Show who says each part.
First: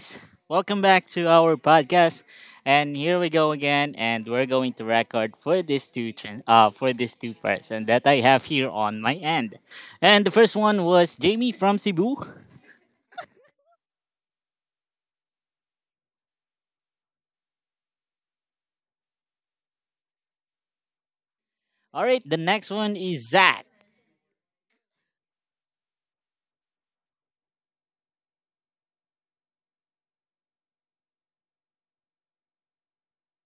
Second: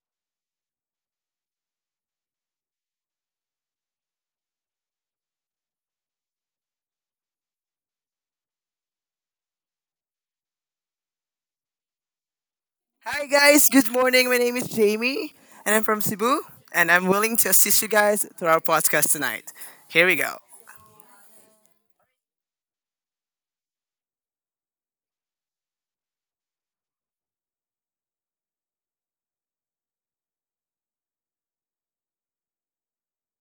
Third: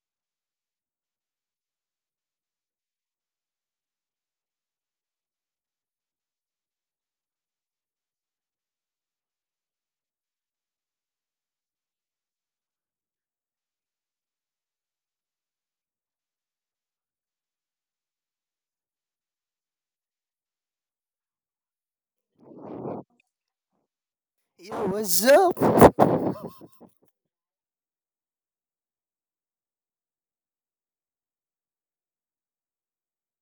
Speaker 1: Welcome back to our podcast, and here we go again, and we're going to record for this two parts, that I have here on my end, and the first one was Jamie from Cebu.
Speaker 2: Hi guys, good morning. My name is Jamie and I'm from Cebu and I'm willing to assist you guys through our podcast tonight. Here we go.
Speaker 1: All right, the next one is Zach
Speaker 3: Yo, what's up?